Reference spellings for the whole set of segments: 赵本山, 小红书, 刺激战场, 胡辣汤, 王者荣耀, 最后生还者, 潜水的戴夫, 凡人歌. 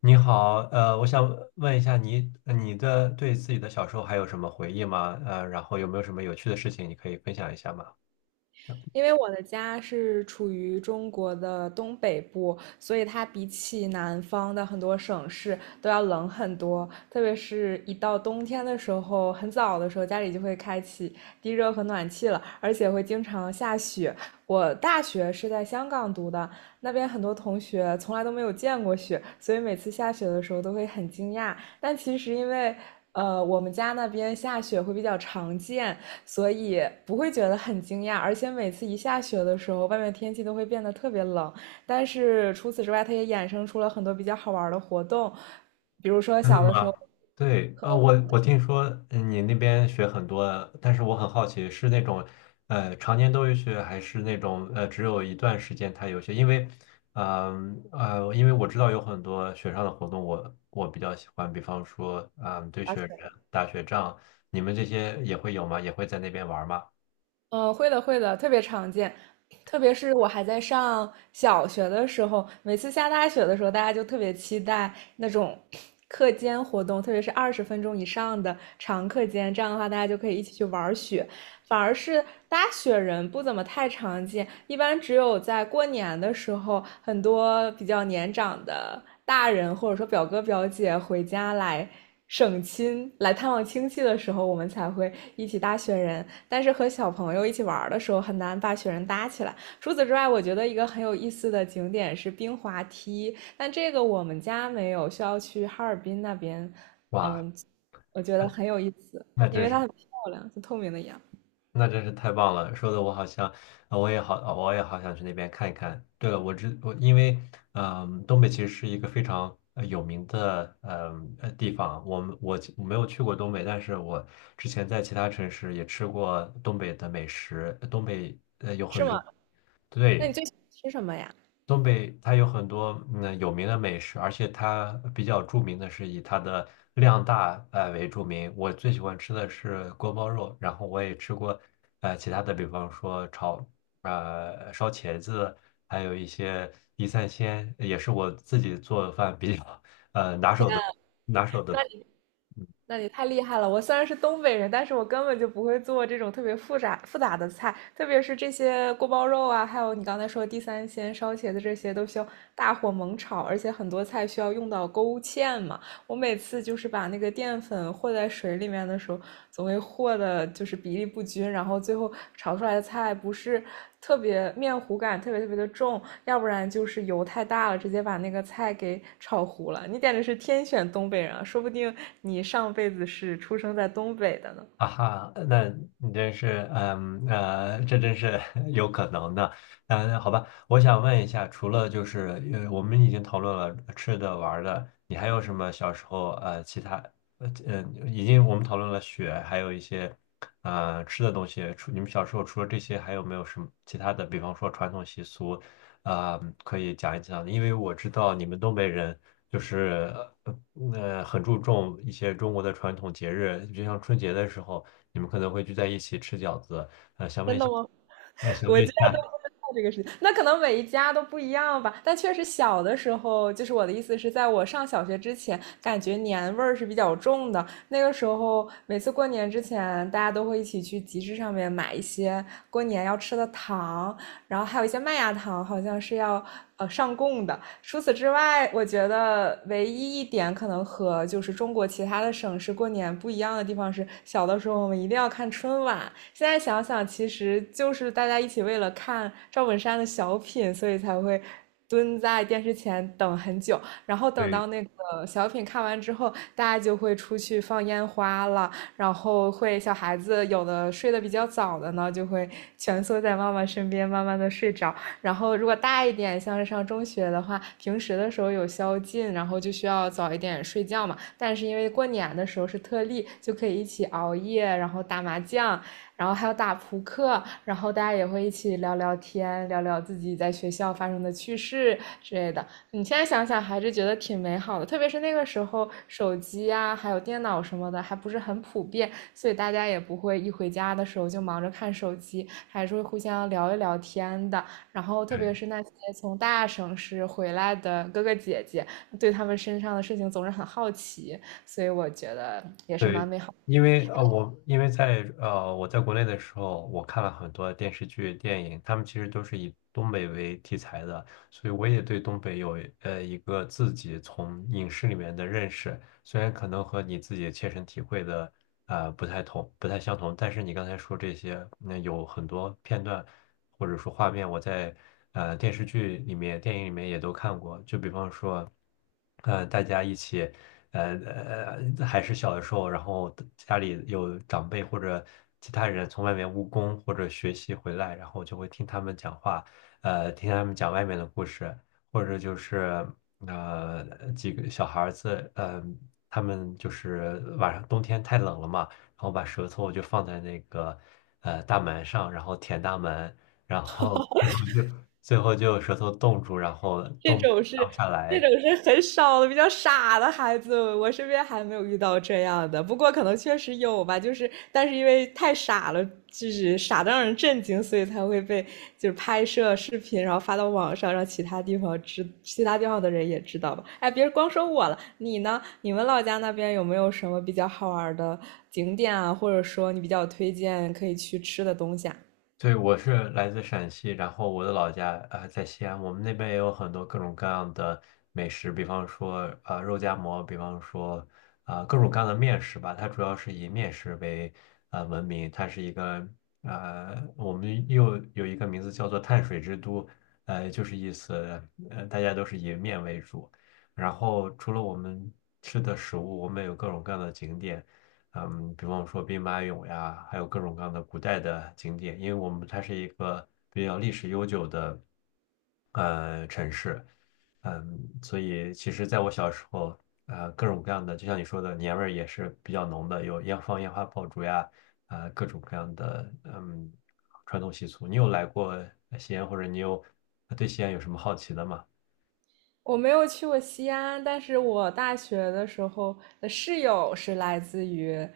你好，我想问一下你，你的对自己的小时候还有什么回忆吗？然后有没有什么有趣的事情你可以分享一下吗？因为我的家是处于中国的东北部，所以它比起南方的很多省市都要冷很多。特别是一到冬天的时候，很早的时候家里就会开启地热和暖气了，而且会经常下雪。我大学是在香港读的，那边很多同学从来都没有见过雪，所以每次下雪的时候都会很惊讶。但其实因为我们家那边下雪会比较常见，所以不会觉得很惊讶，而且每次一下雪的时候，外面天气都会变得特别冷。但是除此之外，它也衍生出了很多比较好玩的活动，比如说真的小的时吗？候对，我听说你那边学很多，但是我很好奇，是那种常年都有学，还是那种只有一段时间他有学？因为，因为我知道有很多学上的活动我，我比较喜欢，比方说，嗯、堆滑雪人、雪的打雪仗，你们这些也会有吗？也会在那边玩吗？嗯，会的会的，特别常见。特别是我还在上小学的时候，每次下大雪的时候，大家就特别期待那种课间活动，特别是20分钟以上的长课间，这样的话大家就可以一起去玩雪。反而是搭雪人不怎么太常见，一般只有在过年的时候，很多比较年长的大人或者说表哥表姐回家来省亲、来探望亲戚的时候，我们才会一起搭雪人。但是和小朋友一起玩的时候，很难把雪人搭起来。除此之外，我觉得一个很有意思的景点是冰滑梯，但这个我们家没有，需要去哈尔滨那边。哇，嗯，我觉得很有意思，那因真为它是，很漂亮，就透明的一样。那真是太棒了！说的我好像，我也好，我也好想去那边看一看。对了，我知我因为，嗯，东北其实是一个非常有名的，地方。我们我我没有去过东北，但是我之前在其他城市也吃过东北的美食。东北有是很多，吗？那对，你最喜欢吃什么呀？东北它有很多有名的美食，而且它比较著名的是以它的量大为著名。我最喜欢吃的是锅包肉，然后我也吃过其他的，比方说炒烧茄子，还有一些地三鲜，也是我自己做饭比较拿天手啊，的拿手的。那你那你太厉害了！我虽然是东北人，但是我根本就不会做这种特别复杂复杂的菜，特别是这些锅包肉啊，还有你刚才说的地三鲜、烧茄子这些，都需要大火猛炒，而且很多菜需要用到勾芡嘛。我每次就是把那个淀粉和在水里面的时候，总会和的就是比例不均，然后最后炒出来的菜不是特别面糊感特别特别的重，要不然就是油太大了，直接把那个菜给炒糊了。你简直是天选东北人，啊说不定你上辈子是出生在东北的呢。啊哈，那你真是，这真是 有可能的。嗯，好吧，我想问一下，除了就是，呃，我们已经讨论了吃的、玩儿的，你还有什么小时候其他，已经我们讨论了雪，还有一些吃的东西。除你们小时候除了这些，还有没有什么其他的？比方说传统习俗，啊、可以讲一讲，因为我知道你们东北人就是很注重一些中国的传统节日，就像春节的时候，你们可能会聚在一起吃饺子。想问真一的下，吗？那 想我问一家都下，不知道这个事情，那可能每一家都不一样吧。但确实小的时候，就是我的意思是在我上小学之前，感觉年味儿是比较重的。那个时候，每次过年之前，大家都会一起去集市上面买一些过年要吃的糖，然后还有一些麦芽糖好像是要上供的。除此之外，我觉得唯一一点可能和就是中国其他的省市过年不一样的地方是，小的时候我们一定要看春晚。现在想想，其实就是大家一起为了看赵本山的小品，所以才会。蹲在电视前等很久，然后等对，到那个小品看完之后，大家就会出去放烟花了，然后会小孩子有的睡得比较早的呢，就会蜷缩在妈妈身边，慢慢的睡着。然后如果大一点，像是上中学的话，平时的时候有宵禁，然后就需要早一点睡觉嘛。但是因为过年的时候是特例，就可以一起熬夜，然后打麻将。然后还有打扑克，然后大家也会一起聊聊天，聊聊自己在学校发生的趣事之类的。你现在想想还是觉得挺美好的，特别是那个时候手机啊，还有电脑什么的还不是很普遍，所以大家也不会一回家的时候就忙着看手机，还是会互相聊一聊天的。然后特别是那些从大城市回来的哥哥姐姐，对他们身上的事情总是很好奇，所以我觉得也是蛮对，美好。因为我因为在我在国内的时候，我看了很多电视剧、电影，他们其实都是以东北为题材的，所以我也对东北有一个自己从影视里面的认识，虽然可能和你自己切身体会的不太同、不太相同，但是你刚才说这些，那有很多片段或者说画面，我在电视剧里面、电影里面也都看过，就比方说，呃，大家一起。还是小的时候，然后家里有长辈或者其他人从外面务工或者学习回来，然后就会听他们讲话，听他们讲外面的故事，或者就是几个小孩子，呃，他们就是晚上冬天太冷了嘛，然后把舌头就放在那个大门上，然后舔大门，然后最后就舌头冻住，然后这冻不种是下这来。种是很少的，比较傻的孩子，我身边还没有遇到这样的。不过可能确实有吧，就是但是因为太傻了，就是傻的让人震惊，所以才会被就是拍摄视频，然后发到网上，让其他地方知，其他地方的人也知道吧。哎，别光说我了，你呢？你们老家那边有没有什么比较好玩的景点啊，或者说你比较推荐可以去吃的东西啊？对，我是来自陕西，然后我的老家在西安，我们那边也有很多各种各样的美食，比方说肉夹馍，比方说啊、各种各样的面食吧，它主要是以面食为闻名，它是一个我们又有一个名字叫做碳水之都，就是意思大家都是以面为主，然后除了我们吃的食物，我们有各种各样的景点。嗯，比方说兵马俑呀，还有各种各样的古代的景点，因为我们它是一个比较历史悠久的城市，嗯，所以其实在我小时候，呃，各种各样的，就像你说的，年味儿也是比较浓的，有烟放烟花爆竹呀，各种各样的传统习俗。你有来过西安，或者你有对西安有什么好奇的吗？我没有去过西安，但是我大学的时候的室友是来自于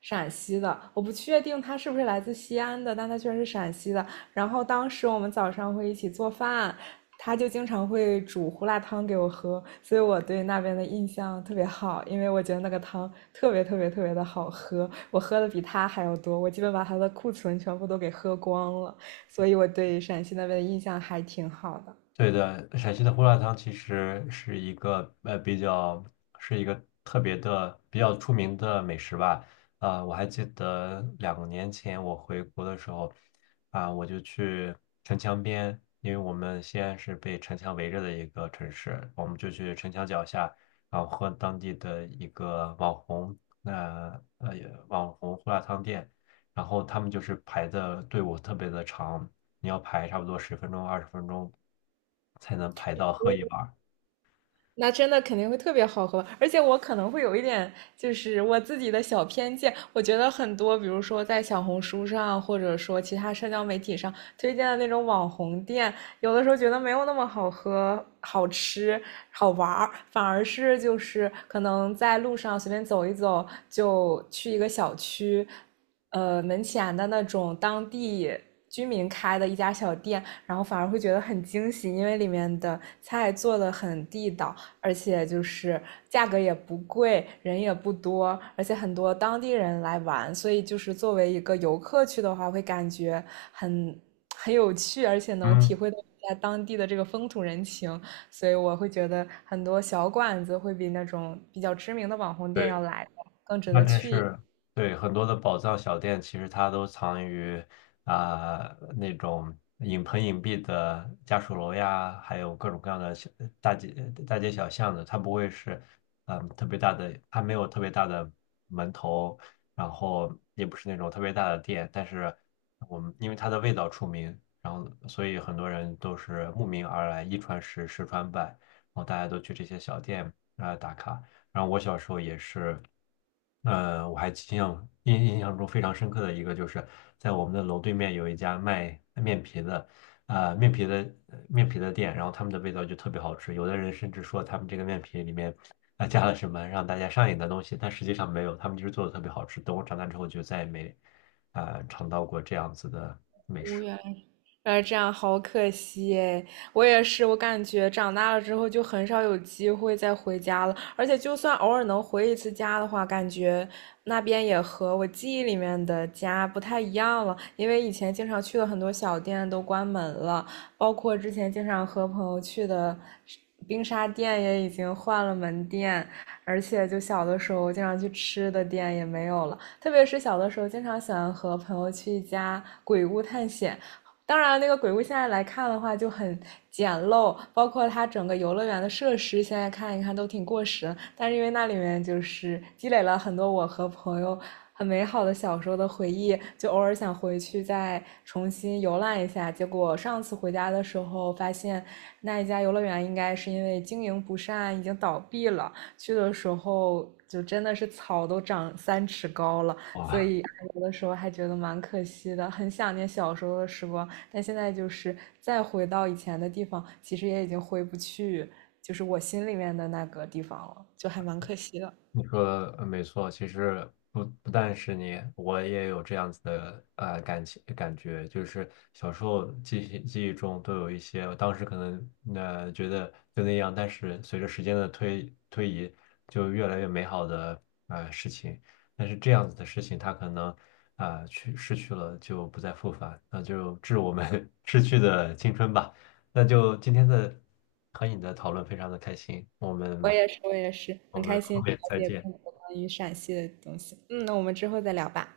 陕西的，我不确定他是不是来自西安的，但他居然是陕西的。然后当时我们早上会一起做饭，他就经常会煮胡辣汤给我喝，所以我对那边的印象特别好，因为我觉得那个汤特别特别特别的好喝，我喝的比他还要多，我基本把他的库存全部都给喝光了，所以我对陕西那边的印象还挺好的。对的，陕西的胡辣汤其实是一个呃比较是一个特别的比较出名的美食吧。啊、我还记得两年前我回国的时候，啊、我就去城墙边，因为我们西安是被城墙围着的一个城市，我们就去城墙脚下，然后喝当地的一个网红那呃网红胡辣汤店，然后他们就是排的队伍特别的长。你要排差不多十分钟、二十分钟才能排到喝一碗儿。那真的肯定会特别好喝，而且我可能会有一点，就是我自己的小偏见，我觉得很多，比如说在小红书上，或者说其他社交媒体上推荐的那种网红店，有的时候觉得没有那么好喝、好吃、好玩儿，反而是就是可能在路上随便走一走，就去一个小区，门前的那种当地。居民开的一家小店，然后反而会觉得很惊喜，因为里面的菜做的很地道，而且就是价格也不贵，人也不多，而且很多当地人来玩，所以就是作为一个游客去的话，会感觉很很有趣，而且能体嗯，会到一下当地的这个风土人情，所以我会觉得很多小馆子会比那种比较知名的网红店要对。来的更值那得真去一下。是对很多的宝藏小店，其实它都藏于啊、那种隐蔽的家属楼呀，还有各种各样的小大街大街小巷的，它不会是特别大的，它没有特别大的门头，然后也不是那种特别大的店，但是我们因为它的味道出名，然后所以很多人都是慕名而来，一传十，十传百，然后大家都去这些小店啊、打卡。然后我小时候也是，我还印象中非常深刻的一个，就是在我们的楼对面有一家卖面皮的，呃，面皮的面皮的店，然后他们的味道就特别好吃。有的人甚至说他们这个面皮里面啊、加了什么让大家上瘾的东西，但实际上没有，他们就是做的特别好吃。等我长大之后就再也没啊、尝到过这样子的。哦，哎，这样好可惜诶，我也是，我感觉长大了之后就很少有机会再回家了，而且就算偶尔能回一次家的话，感觉那边也和我记忆里面的家不太一样了，因为以前经常去的很多小店都关门了，包括之前经常和朋友去的冰沙店也已经换了门店，而且就小的时候经常去吃的店也没有了。特别是小的时候，经常喜欢和朋友去一家鬼屋探险，当然，那个鬼屋现在来看的话就很简陋，包括它整个游乐园的设施，现在看一看都挺过时。但是因为那里面就是积累了很多我和朋友很美好的小时候的回忆，就偶尔想回去再重新游览一下。结果上次回家的时候发现，那一家游乐园应该是因为经营不善已经倒闭了。去的时候就真的是草都长三尺高了。所哇，以有的时候还觉得蛮可惜的，很想念小时候的时光，但现在就是再回到以前的地方，其实也已经回不去，就是我心里面的那个地方了，就还蛮可惜的。你说没错，其实不但是你，我也有这样子的感觉，就是小时候记忆中都有一些，我当时可能觉得就那样，但是随着时间的推移，就越来越美好的事情。但是这样子的事情，它可能啊、失去了，就不再复返，那就致我们 逝去的青春吧。那就今天的和你的讨论非常的开心，我也是，我也是，我很们开心后了面再解见。更多关于陕西的东西。嗯，那我们之后再聊吧。